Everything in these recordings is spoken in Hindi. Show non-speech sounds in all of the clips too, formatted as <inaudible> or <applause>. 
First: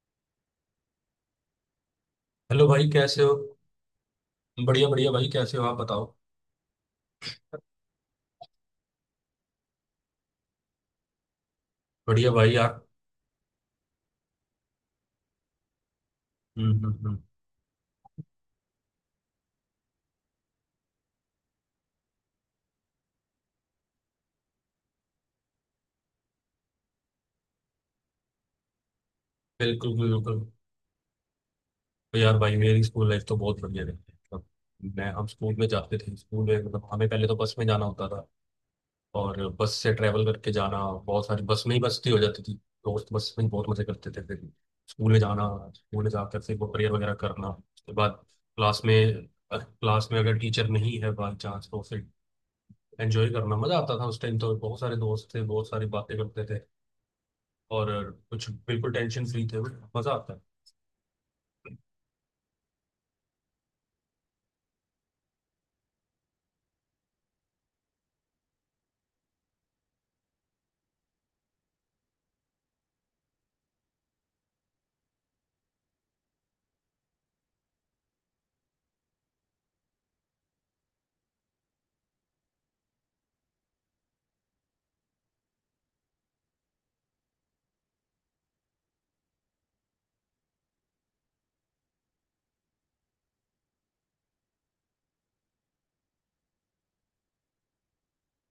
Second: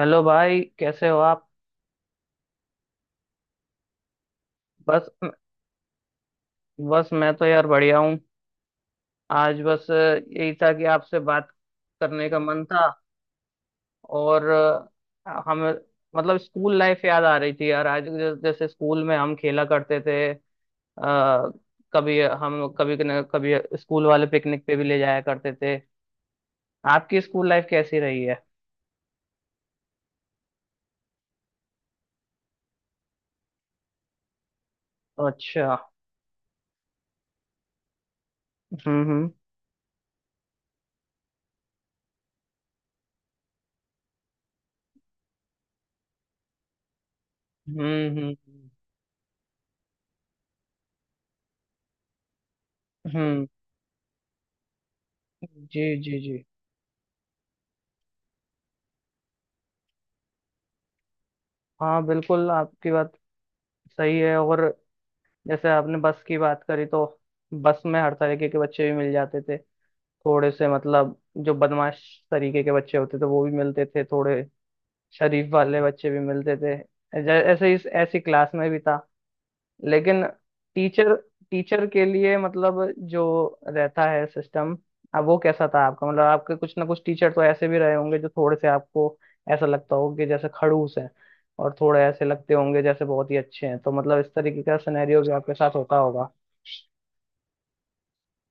हेलो भाई, कैसे हो आप। हेलो भाई, कैसे हो? बढ़िया बस बढ़िया भाई, कैसे हो आप? बताओ। बस मैं तो यार बढ़िया हूँ। आज यही था कि आपसे बात करने बढ़िया का भाई मन यार। था। और हम मतलब हम्म, स्कूल हम्म, लाइफ हम्म। याद आ रही थी यार, आज जैसे स्कूल में हम खेला करते थे। आ, कभी हम कभी स्कूल वाले पिकनिक पे भी ले जाया करते थे। आपकी स्कूल लाइफ कैसी रही है। बिल्कुल बिल्कुल। तो यार भाई, मेरी स्कूल लाइफ तो बहुत बढ़िया रही है। मतलब मैं हम स्कूल अच्छा। में जाते थे। स्कूल में मतलब हमें पहले तो बस में जाना होता था, हम्म हम्म और बस से ट्रैवल करके जाना, बहुत सारी बस में ही मस्ती हो जाती थी। दोस्त बस में बहुत मजे करते थे। फिर स्कूल में जाना, स्कूल में जाकर फिर वो प्रेयर वगैरह करना। उसके बाद हम्म। क्लास में, क्लास में अगर टीचर नहीं है बाई चांस, तो फिर हम्म एंजॉय हम्म, करना। मजा आता था उस टाइम। तो बहुत सारे दोस्त थे, बहुत जी सारी बातें जी जी। करते थे और कुछ। बिल्कुल टेंशन फ्री थे, मजा आता है। हाँ बिल्कुल, आपकी बात सही है। और जैसे आपने बस की बात करी, तो बस में हर तरीके के बच्चे भी मिल जाते थे। थोड़े से मतलब जो बदमाश तरीके के बच्चे होते थे वो भी मिलते थे, थोड़े शरीफ वाले बच्चे भी मिलते थे। ऐसे इस ऐसी क्लास में भी था। लेकिन टीचर टीचर के लिए मतलब जो रहता है सिस्टम, अब वो कैसा था आपका? मतलब आपके कुछ ना कुछ टीचर तो ऐसे भी रहे होंगे जो थोड़े से आपको ऐसा लगता हो कि जैसे खड़ूस है, और थोड़े ऐसे लगते होंगे जैसे बहुत ही अच्छे हैं। तो मतलब इस तरीके का सिनेरियो भी आपके साथ होता होगा।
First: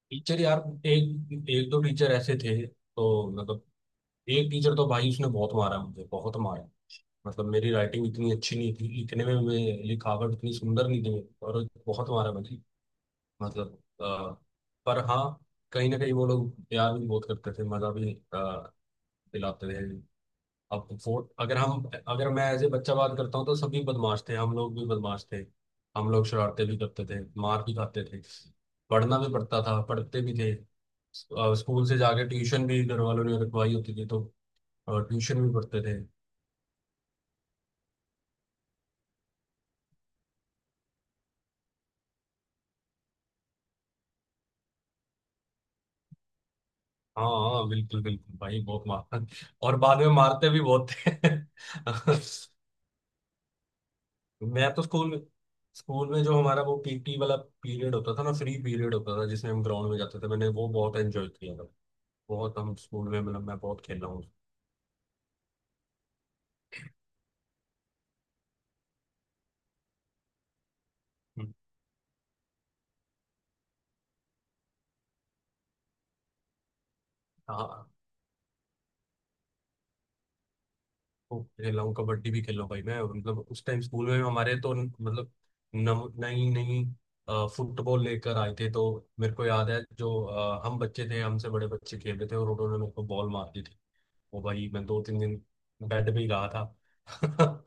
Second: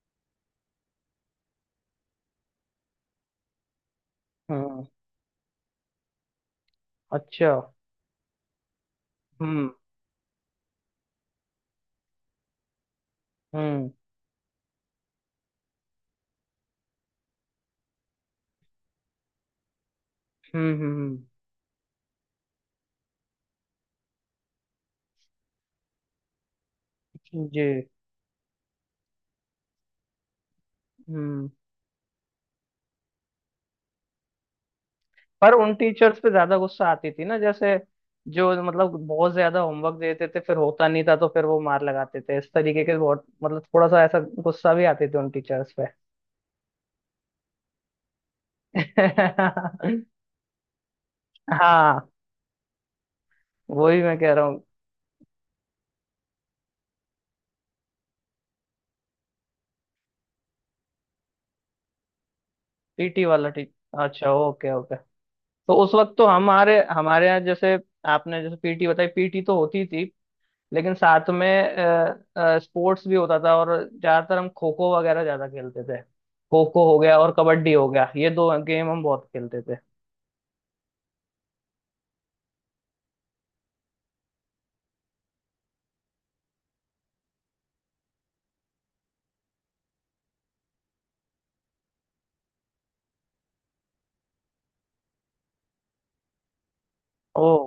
टीचर यार, एक एक दो टीचर ऐसे थे। तो मतलब एक टीचर हम्म। तो भाई, उसने बहुत मारा मुझे, बहुत मारा। मतलब अच्छा। मेरी राइटिंग इतनी अच्छी नहीं थी, लिखने में हम्म लिखावट इतनी सुंदर नहीं थी मेरी, और बहुत मारा मुझे। मतलब हम्म। पर हाँ, कहीं ना कहीं वो लोग प्यार भी बहुत करते थे, मजा भी दिलाते थे। अब तो हम्म। फोर अगर हम, अगर मैं एज ए बच्चा बात करता हूँ, तो सभी बदमाश थे, हम लोग भी बदमाश थे। हम लोग शरारतें भी करते थे, मार जी। भी खाते थे। पढ़ना भी पड़ता था, पढ़ते भी थे। हम्म। स्कूल से जाके ट्यूशन भी घर वालों ने रखवाई होती थी, तो ट्यूशन पर भी उन पढ़ते थे। टीचर्स पे ज्यादा गुस्सा आती थी ना, जैसे जो मतलब बहुत ज्यादा होमवर्क देते थे, फिर होता नहीं था तो फिर वो मार लगाते थे। इस तरीके के बहुत मतलब थोड़ा सा ऐसा गुस्सा भी आते थे उन टीचर्स पे। हाँ हाँ, बिल्कुल बिल्कुल भाई, बहुत मार <laughs> और बाद <laughs> में मारते भी बहुत थे। हाँ, वही मैं कह <laughs> रहा हूँ। मैं तो स्कूल में, स्कूल में जो हमारा वो पीटी वाला पीरियड होता था ना, फ्री पीरियड होता था जिसमें हम ग्राउंड में जाते थे। मैंने वो बहुत एंजॉय किया था। बहुत हम पीटी स्कूल में, वाला मतलब मैं बहुत टीचर, खेला हूँ। अच्छा ओके ओके। तो उस वक्त तो हमारे हमारे यहाँ जैसे, आपने जैसे पीटी बताई, पीटी तो होती थी लेकिन साथ में हम्म, स्पोर्ट्स भी होता था। और ज्यादातर हम खो खो वगैरह ज्यादा खेलते थे, खो खो हो गया और कबड्डी हाँ, हो गया, ये दो गेम हम बहुत खेलते थे। खूब खेला हूँ, कबड्डी भी खेला हूँ भाई मैं। मतलब उस टाइम स्कूल में हमारे तो मतलब नव नई नई फुटबॉल लेकर आए थे। तो मेरे को याद है, जो हम बच्चे थे, हमसे बड़े बच्चे खेल रहे थे, और उन्होंने मेरे को बॉल मार दी थी। वो भाई मैं 2-3 दिन बेड पे ही रहा था। ओ। <laughs>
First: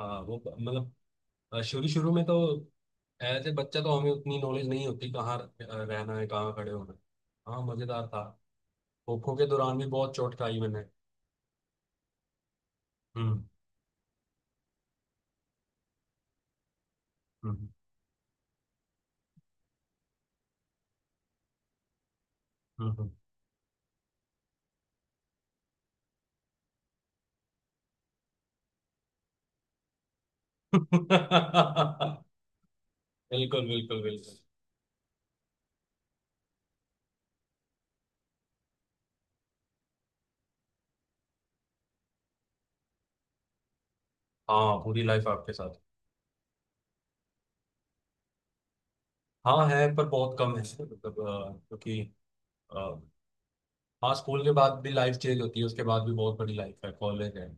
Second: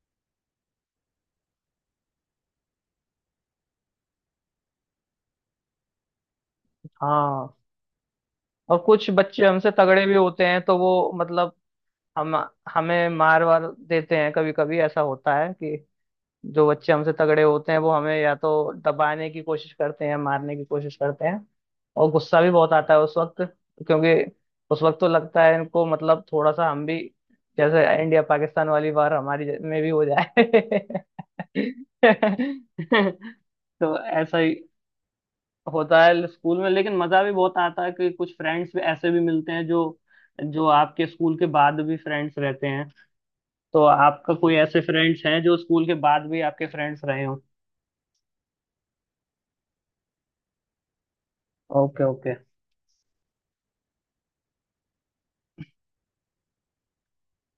हाँ वो मतलब शुरू शुरू में तो एज ए बच्चा तो हमें उतनी नॉलेज नहीं होती, कहाँ रहना है, कहाँ खड़े होना है। हाँ। हाँ, मजेदार था। और कुछ खोखो बच्चे के हमसे दौरान भी तगड़े भी बहुत चोट होते हैं खाई तो मैंने। वो मतलब हम हमें मार हम्म, वार देते हैं। कभी कभी ऐसा होता है कि जो बच्चे हमसे तगड़े हम्म, होते हैं वो हमें या तो दबाने की कोशिश करते हैं, मारने की कोशिश करते हैं। और गुस्सा भी बहुत आता है हम्म। उस वक्त। क्योंकि उस वक्त तो लगता है इनको मतलब, थोड़ा सा हम भी जैसे इंडिया पाकिस्तान वाली वार हमारी में भी हो जाए। <laughs> <laughs> बिल्कुल तो बिल्कुल ऐसा बिल्कुल। ही होता है स्कूल में। लेकिन मजा भी बहुत आता है कि कुछ फ्रेंड्स भी ऐसे भी मिलते हैं जो जो आपके स्कूल के बाद भी फ्रेंड्स रहते हैं। तो आपका कोई हाँ, ऐसे पूरी फ्रेंड्स लाइफ हैं आपके जो साथ। स्कूल के बाद भी आपके फ्रेंड्स रहे हो। हाँ है, पर बहुत कम है। मतलब क्योंकि ओके ओके। अ, हाँ, स्कूल के बाद भी लाइफ चेंज होती है। उसके बाद भी बहुत बड़ी लाइफ है, कॉलेज है।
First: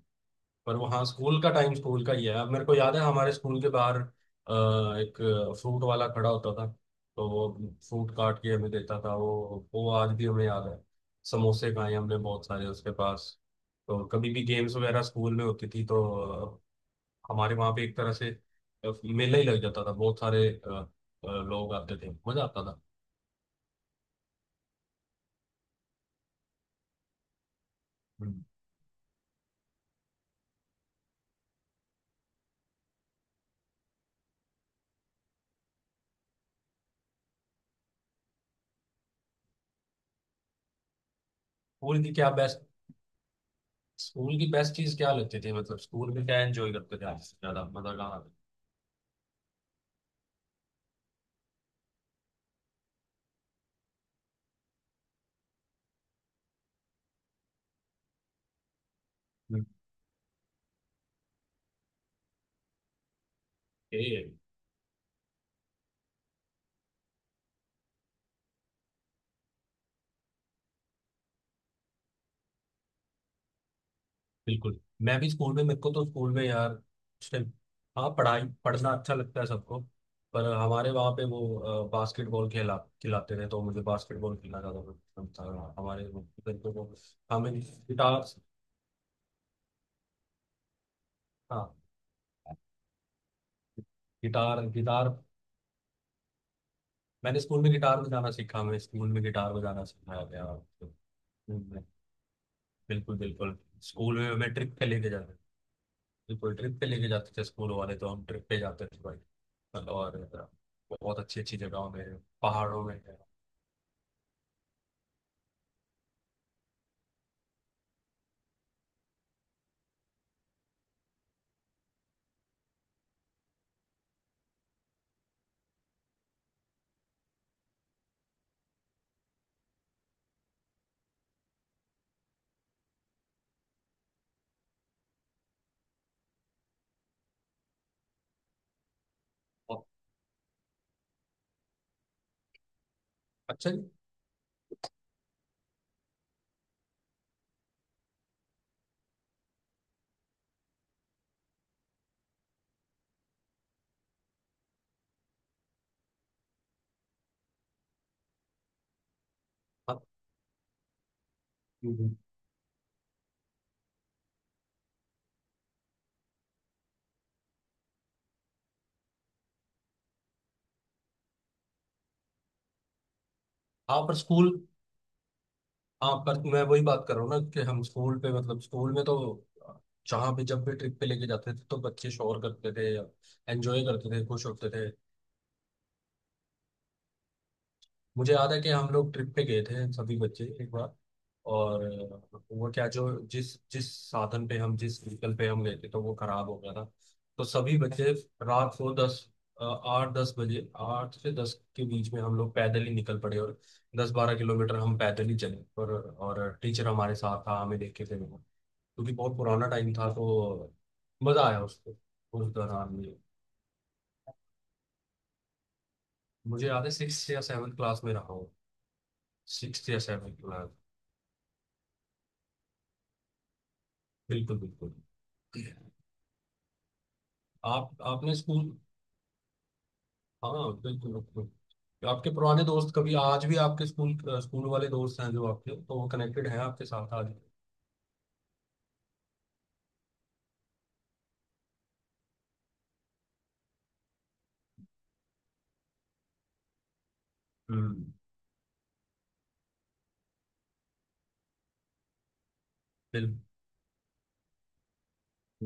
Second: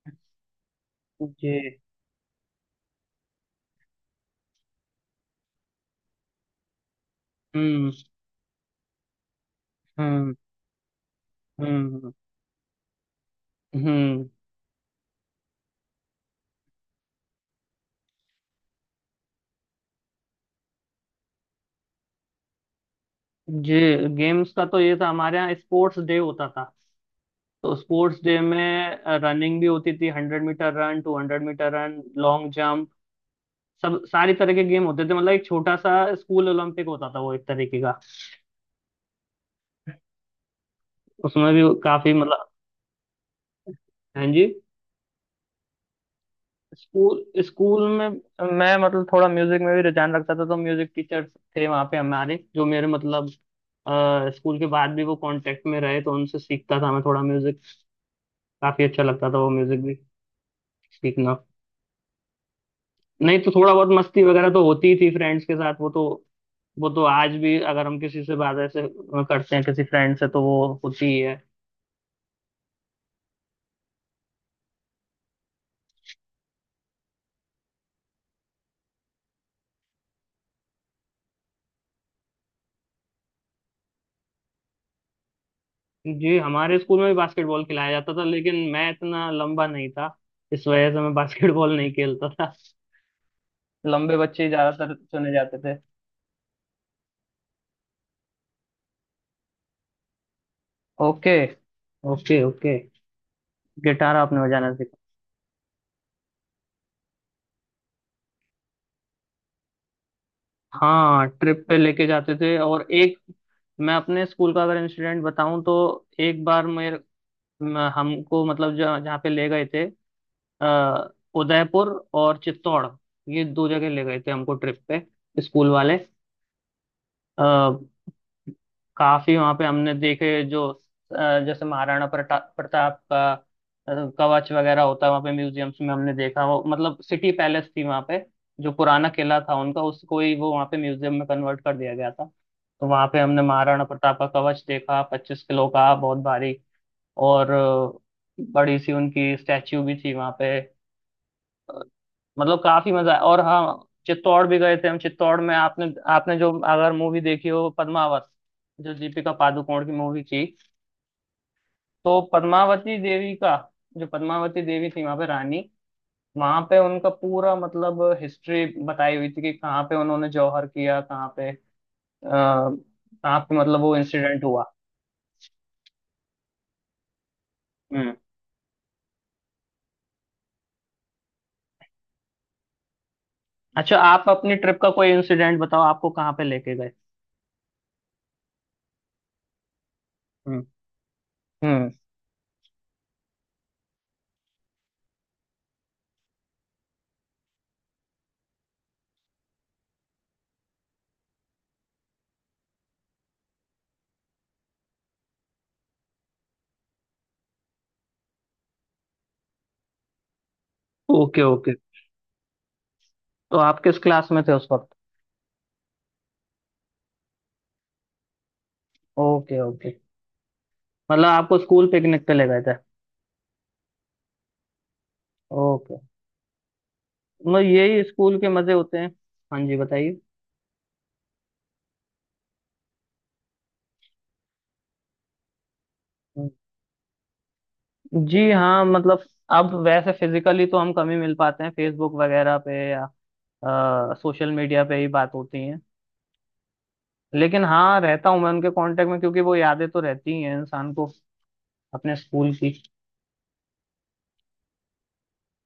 पर वो हाँ, स्कूल जी। का टाइम स्कूल का ही है। अब मेरे को याद है, हमारे स्कूल के बाहर एक फ्रूट वाला खड़ा होता था। तो वो हम्म फ्रूट काट के हमें देता था। वो आज भी हम्म। हमें याद है। समोसे खाए हम्म हमने बहुत सारे उसके पास। तो हम्म। कभी भी गेम्स वगैरह स्कूल में होती थी, तो अ, हमारे वहाँ पे एक तरह से मेला ही लग जाता था। बहुत सारे लोग आते थे, मजा आता था। जी। गेम्स का तो ये था हमारे यहाँ स्पोर्ट्स डे होता था। तो स्पोर्ट्स डे हम्म। में रनिंग भी होती थी, 100 metre run, 200 metre run, long jump, सब सारी तरह के गेम होते थे। मतलब एक छोटा सा स्कूल ओलंपिक होता था वो, एक तरीके का। उसमें भी स्कूल काफी की क्या मतलब, बेस्ट, हाँ स्कूल जी। की बेस्ट चीज क्या लगती थी? मतलब स्कूल में क्या एंजॉय करते थे आप? स्कूल सबसे ज्यादा स्कूल मजा में कहाँ आता था? मैं मतलब थोड़ा म्यूजिक में भी रुझान रखता था, तो म्यूजिक टीचर्स थे वहाँ पे हमारे जो मेरे मतलब स्कूल के बाद भी वो कांटेक्ट में रहे, तो उनसे सीखता था मैं थोड़ा म्यूजिक। काफी अच्छा लगता था वो हम्म। म्यूजिक भी सीखना। नहीं तो थोड़ा बहुत ये मस्ती है। वगैरह तो होती ही थी फ्रेंड्स के साथ, वो तो आज भी अगर हम किसी से बात ऐसे करते हैं, किसी फ्रेंड से, तो वो होती ही है। बिल्कुल, मैं भी स्कूल में, मेरे को तो स्कूल में यार उस टाइम, हाँ, पढ़ाई पढ़ना अच्छा लगता है सबको। पर हमारे वहाँ पे वो बास्केटबॉल खेला, खिलाते थे। तो मुझे बास्केटबॉल खेलना ज़्यादा पसंद था हमारे वो जी। बच्चों हमारे को। स्कूल में भी हमें बास्केटबॉल खिलाया जाता गिटार, था, लेकिन मैं इतना लंबा नहीं था, इस वजह से मैं <laughs> हाँ बास्केटबॉल नहीं खेलता था। लंबे बच्चे ही गिटार ज्यादातर गिटार, चुने जाते थे। मैंने स्कूल में गिटार बजाना सीखा, हमें स्कूल में गिटार बजाना सिखाया गया तो। ओके हम्म, ओके ओके। बिल्कुल बिल्कुल। गिटार स्कूल में आपने हमें बजाना ट्रिप पे सीखा। लेके जाते, बिल्कुल ट्रिप पे लेके जाते थे स्कूल वाले। तो हम ट्रिप पे जाते थे भाई। मतलब और बहुत हाँ, अच्छी अच्छी ट्रिप पे जगहों लेके में, जाते थे। और पहाड़ों में। एक, मैं अपने स्कूल का अगर इंसिडेंट बताऊं, तो एक बार हमको मतलब जहाँ जहाँ पे ले गए थे, अ, उदयपुर और चित्तौड़, ये दो जगह ले गए थे हमको ट्रिप पे स्कूल वाले। अ, काफी वहां पे हमने देखे जो, अ, जैसे महाराणा प्रताप का अ, कवच वगैरह होता है, वहां पे म्यूजियम्स में हमने देखा वो, मतलब सिटी पैलेस थी वहां पे। जो पुराना किला था उनका, बहुत उसको ही वो वहां पे म्यूजियम में कन्वर्ट कर दिया गया था। तो वहां पे हमने अच्छा जी। महाराणा प्रताप का कवच देखा, 25 किलो का, बहुत भारी। और बड़ी सी उनकी स्टैच्यू भी थी वहां पे। मतलब काफी मजा आया। और हाँ, चित्तौड़ भी गए थे हम। चित्तौड़ में आपने आपने जो, अगर मूवी देखी हो पद्मावत, जो दीपिका पादुकोण की हाँ। मूवी थी, हम्म। तो पद्मावती देवी का, जो पद्मावती देवी थी वहां पे रानी, वहां पे उनका पूरा मतलब हिस्ट्री बताई हुई थी कि कहाँ पे उन्होंने जौहर किया, कहाँ पे मतलब वो हाँ, पर इंसिडेंट स्कूल, हुआ। हाँ पर मैं वही बात कर रहा हूँ ना, कि हम हम्म। स्कूल पे मतलब स्कूल में तो अ, जहाँ भी जब भी ट्रिप पे लेके जाते थे, तो बच्चे शोर करते थे, एंजॉय अच्छा करते आप थे, खुश अपनी होते ट्रिप थे। का कोई इंसिडेंट बताओ, आपको कहाँ पे लेके गए। मुझे याद है कि हम लोग ट्रिप पे गए थे सभी बच्चे हम्म एक बार। और हम्म। वो क्या, जो जिस जिस साधन पे हम, जिस व्हीकल पे हम गए थे, तो वो खराब हो गया था। तो सभी बच्चे रात को 10, 8-10 बजे, 8 से 10 के बीच में हम लोग पैदल ही निकल पड़े। और 10-12 किलोमीटर हम पैदल ही चले। और टीचर हमारे साथ था, हमें देख के थे वो। क्योंकि बहुत पुराना टाइम था, तो ओके मजा आया ओके। उसको उस दौरान में। तो आप किस क्लास में थे उस वक्त। मुझे याद है 6 या 7 क्लास में रहा हूँ, ओके सिक्स ओके। या सेवन क्लास। मतलब आपको स्कूल पिकनिक पे ले गए थे। बिल्कुल बिल्कुल। ओके। मतलब आप यही आपने स्कूल के स्कूल। मजे होते हैं। हाँ जी बताइए। हाँ बिल्कुल बिल्कुल। आपके पुराने दोस्त कभी आज भी आपके स्कूल, स्कूल वाले दोस्त हैं जो आपके, तो वो कनेक्टेड हैं आपके साथ आज? जी हाँ, मतलब अब वैसे फिजिकली तो हम कम ही मिल पाते हैं, फेसबुक वगैरह पे या सोशल मीडिया पे ही बात होती है। लेकिन हाँ, हम्म। रहता हूँ मैं उनके कांटेक्ट में, क्योंकि वो यादें तो रहती ही हैं इंसान को अपने स्कूल की। बिल्कुल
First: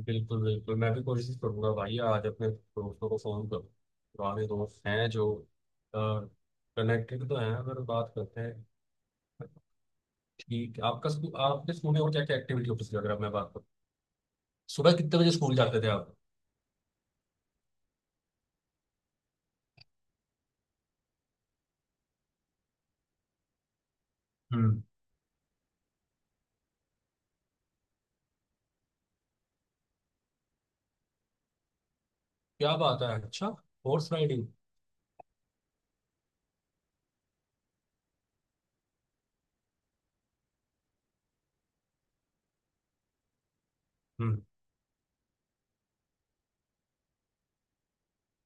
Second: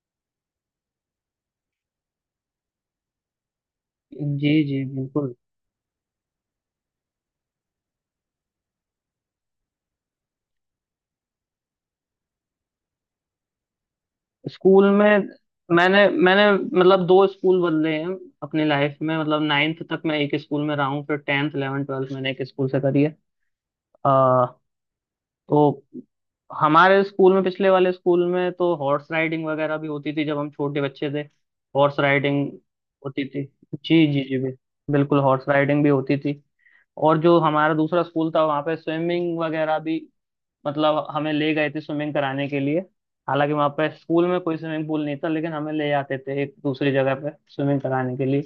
बिल्कुल बिल्कुल, मैं भी कोशिश करूंगा भाई आज अपने दोस्तों को फोन करूँ। पुराने जी दोस्त जी हैं जो, बिल्कुल। कनेक्टेड तो हैं, अगर बात करते हैं। ठीक है, आपका स्कूल, आपके स्कूल में और क्या क्या एक्टिविटी होती थी अगर मैं बात करूँ? स्कूल सुबह कितने में बजे स्कूल जाते थे मैंने आप? मैंने मतलब दो स्कूल बदले हैं अपनी लाइफ में, मतलब 9th तक मैं एक स्कूल में रहा हूँ, फिर 10th 11th 12th मैंने एक स्कूल से करी है। हम्म। तो हमारे स्कूल में, पिछले वाले स्कूल में तो हॉर्स राइडिंग वगैरह भी होती थी जब हम छोटे बच्चे थे। हॉर्स राइडिंग क्या बात है, होती थी। अच्छा। जी हॉर्स जी जी राइडिंग। बिल्कुल हॉर्स राइडिंग भी होती थी। और जो हमारा दूसरा स्कूल था वहाँ पे स्विमिंग वगैरह भी, मतलब हमें ले गए थे स्विमिंग कराने के लिए। हालांकि वहाँ पे स्कूल में कोई स्विमिंग पूल नहीं था, लेकिन हमें ले जाते थे एक दूसरी जगह पे स्विमिंग कराने के लिए।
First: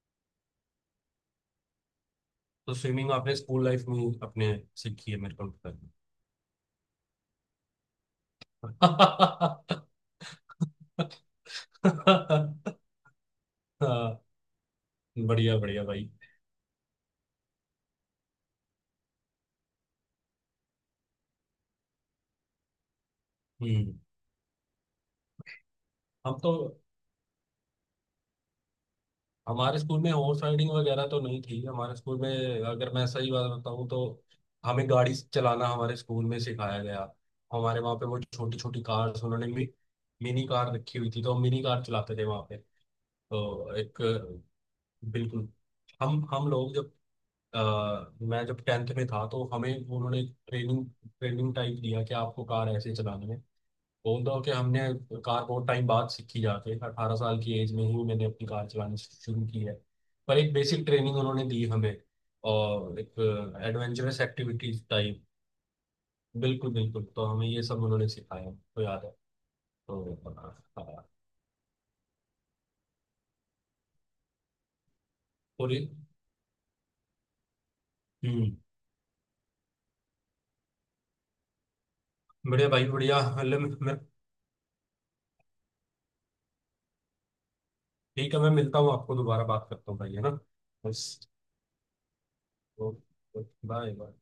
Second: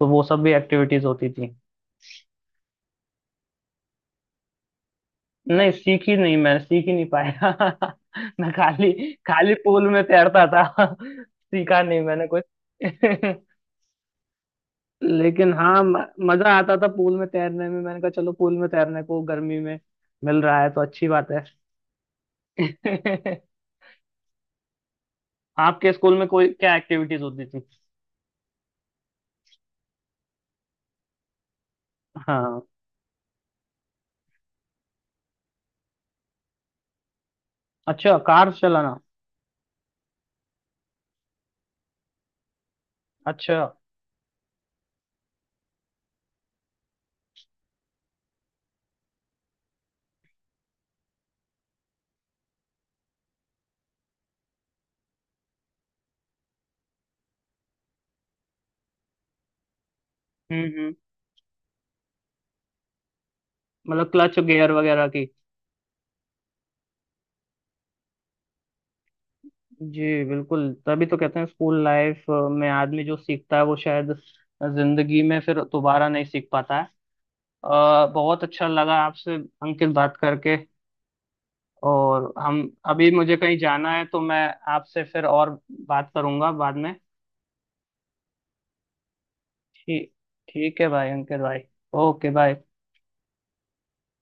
तो वो सब भी एक्टिविटीज होती थी। तो स्विमिंग आपने स्कूल लाइफ में ही अपने सीखी है मेरे को लगता नहीं, है। सीख ही नहीं मैं सीख ही नहीं पाया। <laughs> मैं खाली खाली <laughs> पूल में तैरता था। <laughs> सीखा नहीं मैंने कुछ। <laughs> हाँ। लेकिन बढ़िया हाँ, बढ़िया भाई। मजा आता था पूल में तैरने में। मैंने कहा चलो, पूल में तैरने को गर्मी में मिल रहा है तो अच्छी बात है। <laughs> हम्म। आपके स्कूल में हम कोई तो, क्या एक्टिविटीज होती थी। हमारे स्कूल में हॉर्स राइडिंग वगैरह तो नहीं थी। हमारे स्कूल में हाँ। अगर मैं सही बात बताऊँ तो, हमें गाड़ी चलाना हमारे स्कूल में सिखाया गया। हमारे वहाँ पे अच्छा, वो कार छोटी छोटी चलाना। कार्स उन्होंने मिनी कार रखी हुई थी। तो हम मिनी कार चलाते थे वहाँ पे। अच्छा। तो एक, बिल्कुल, हम लोग जब अ, मैं जब 10th में था, तो हमें उन्होंने ट्रेनिंग, ट्रेनिंग टाइप दिया कि आपको कार ऐसे चलानी है। बोल दो कि हमने कार बहुत टाइम बाद सीखी, जाके 18 साल की एज में ही मैंने अपनी कार चलानी शुरू की है। पर एक बेसिक हम्म। ट्रेनिंग उन्होंने दी हमें, और एक मतलब एडवेंचरस क्लच गियर एक्टिविटीज वगैरह। टाइप। बिल्कुल बिल्कुल, तो हमें ये सब उन्होंने सिखाया, तो याद है। जी तो बिल्कुल, हाँ, तभी तो कहते हैं स्कूल लाइफ में आदमी जो सीखता है वो शायद जिंदगी में फिर पूरी। दोबारा नहीं सीख पाता है। बहुत हम्म। अच्छा लगा आपसे अंकित बात करके। और हम, बढ़िया भाई अभी बढ़िया, मुझे कहीं हले जाना है तो मैं आपसे फिर और बात करूंगा बाद में। ठीक है, मैं मिलता हूँ आपको, दोबारा बात करता हूँ ठीक भाई, है ना? ठीक है बस। भाई, अंकित भाई। Okay bye. Bye bye.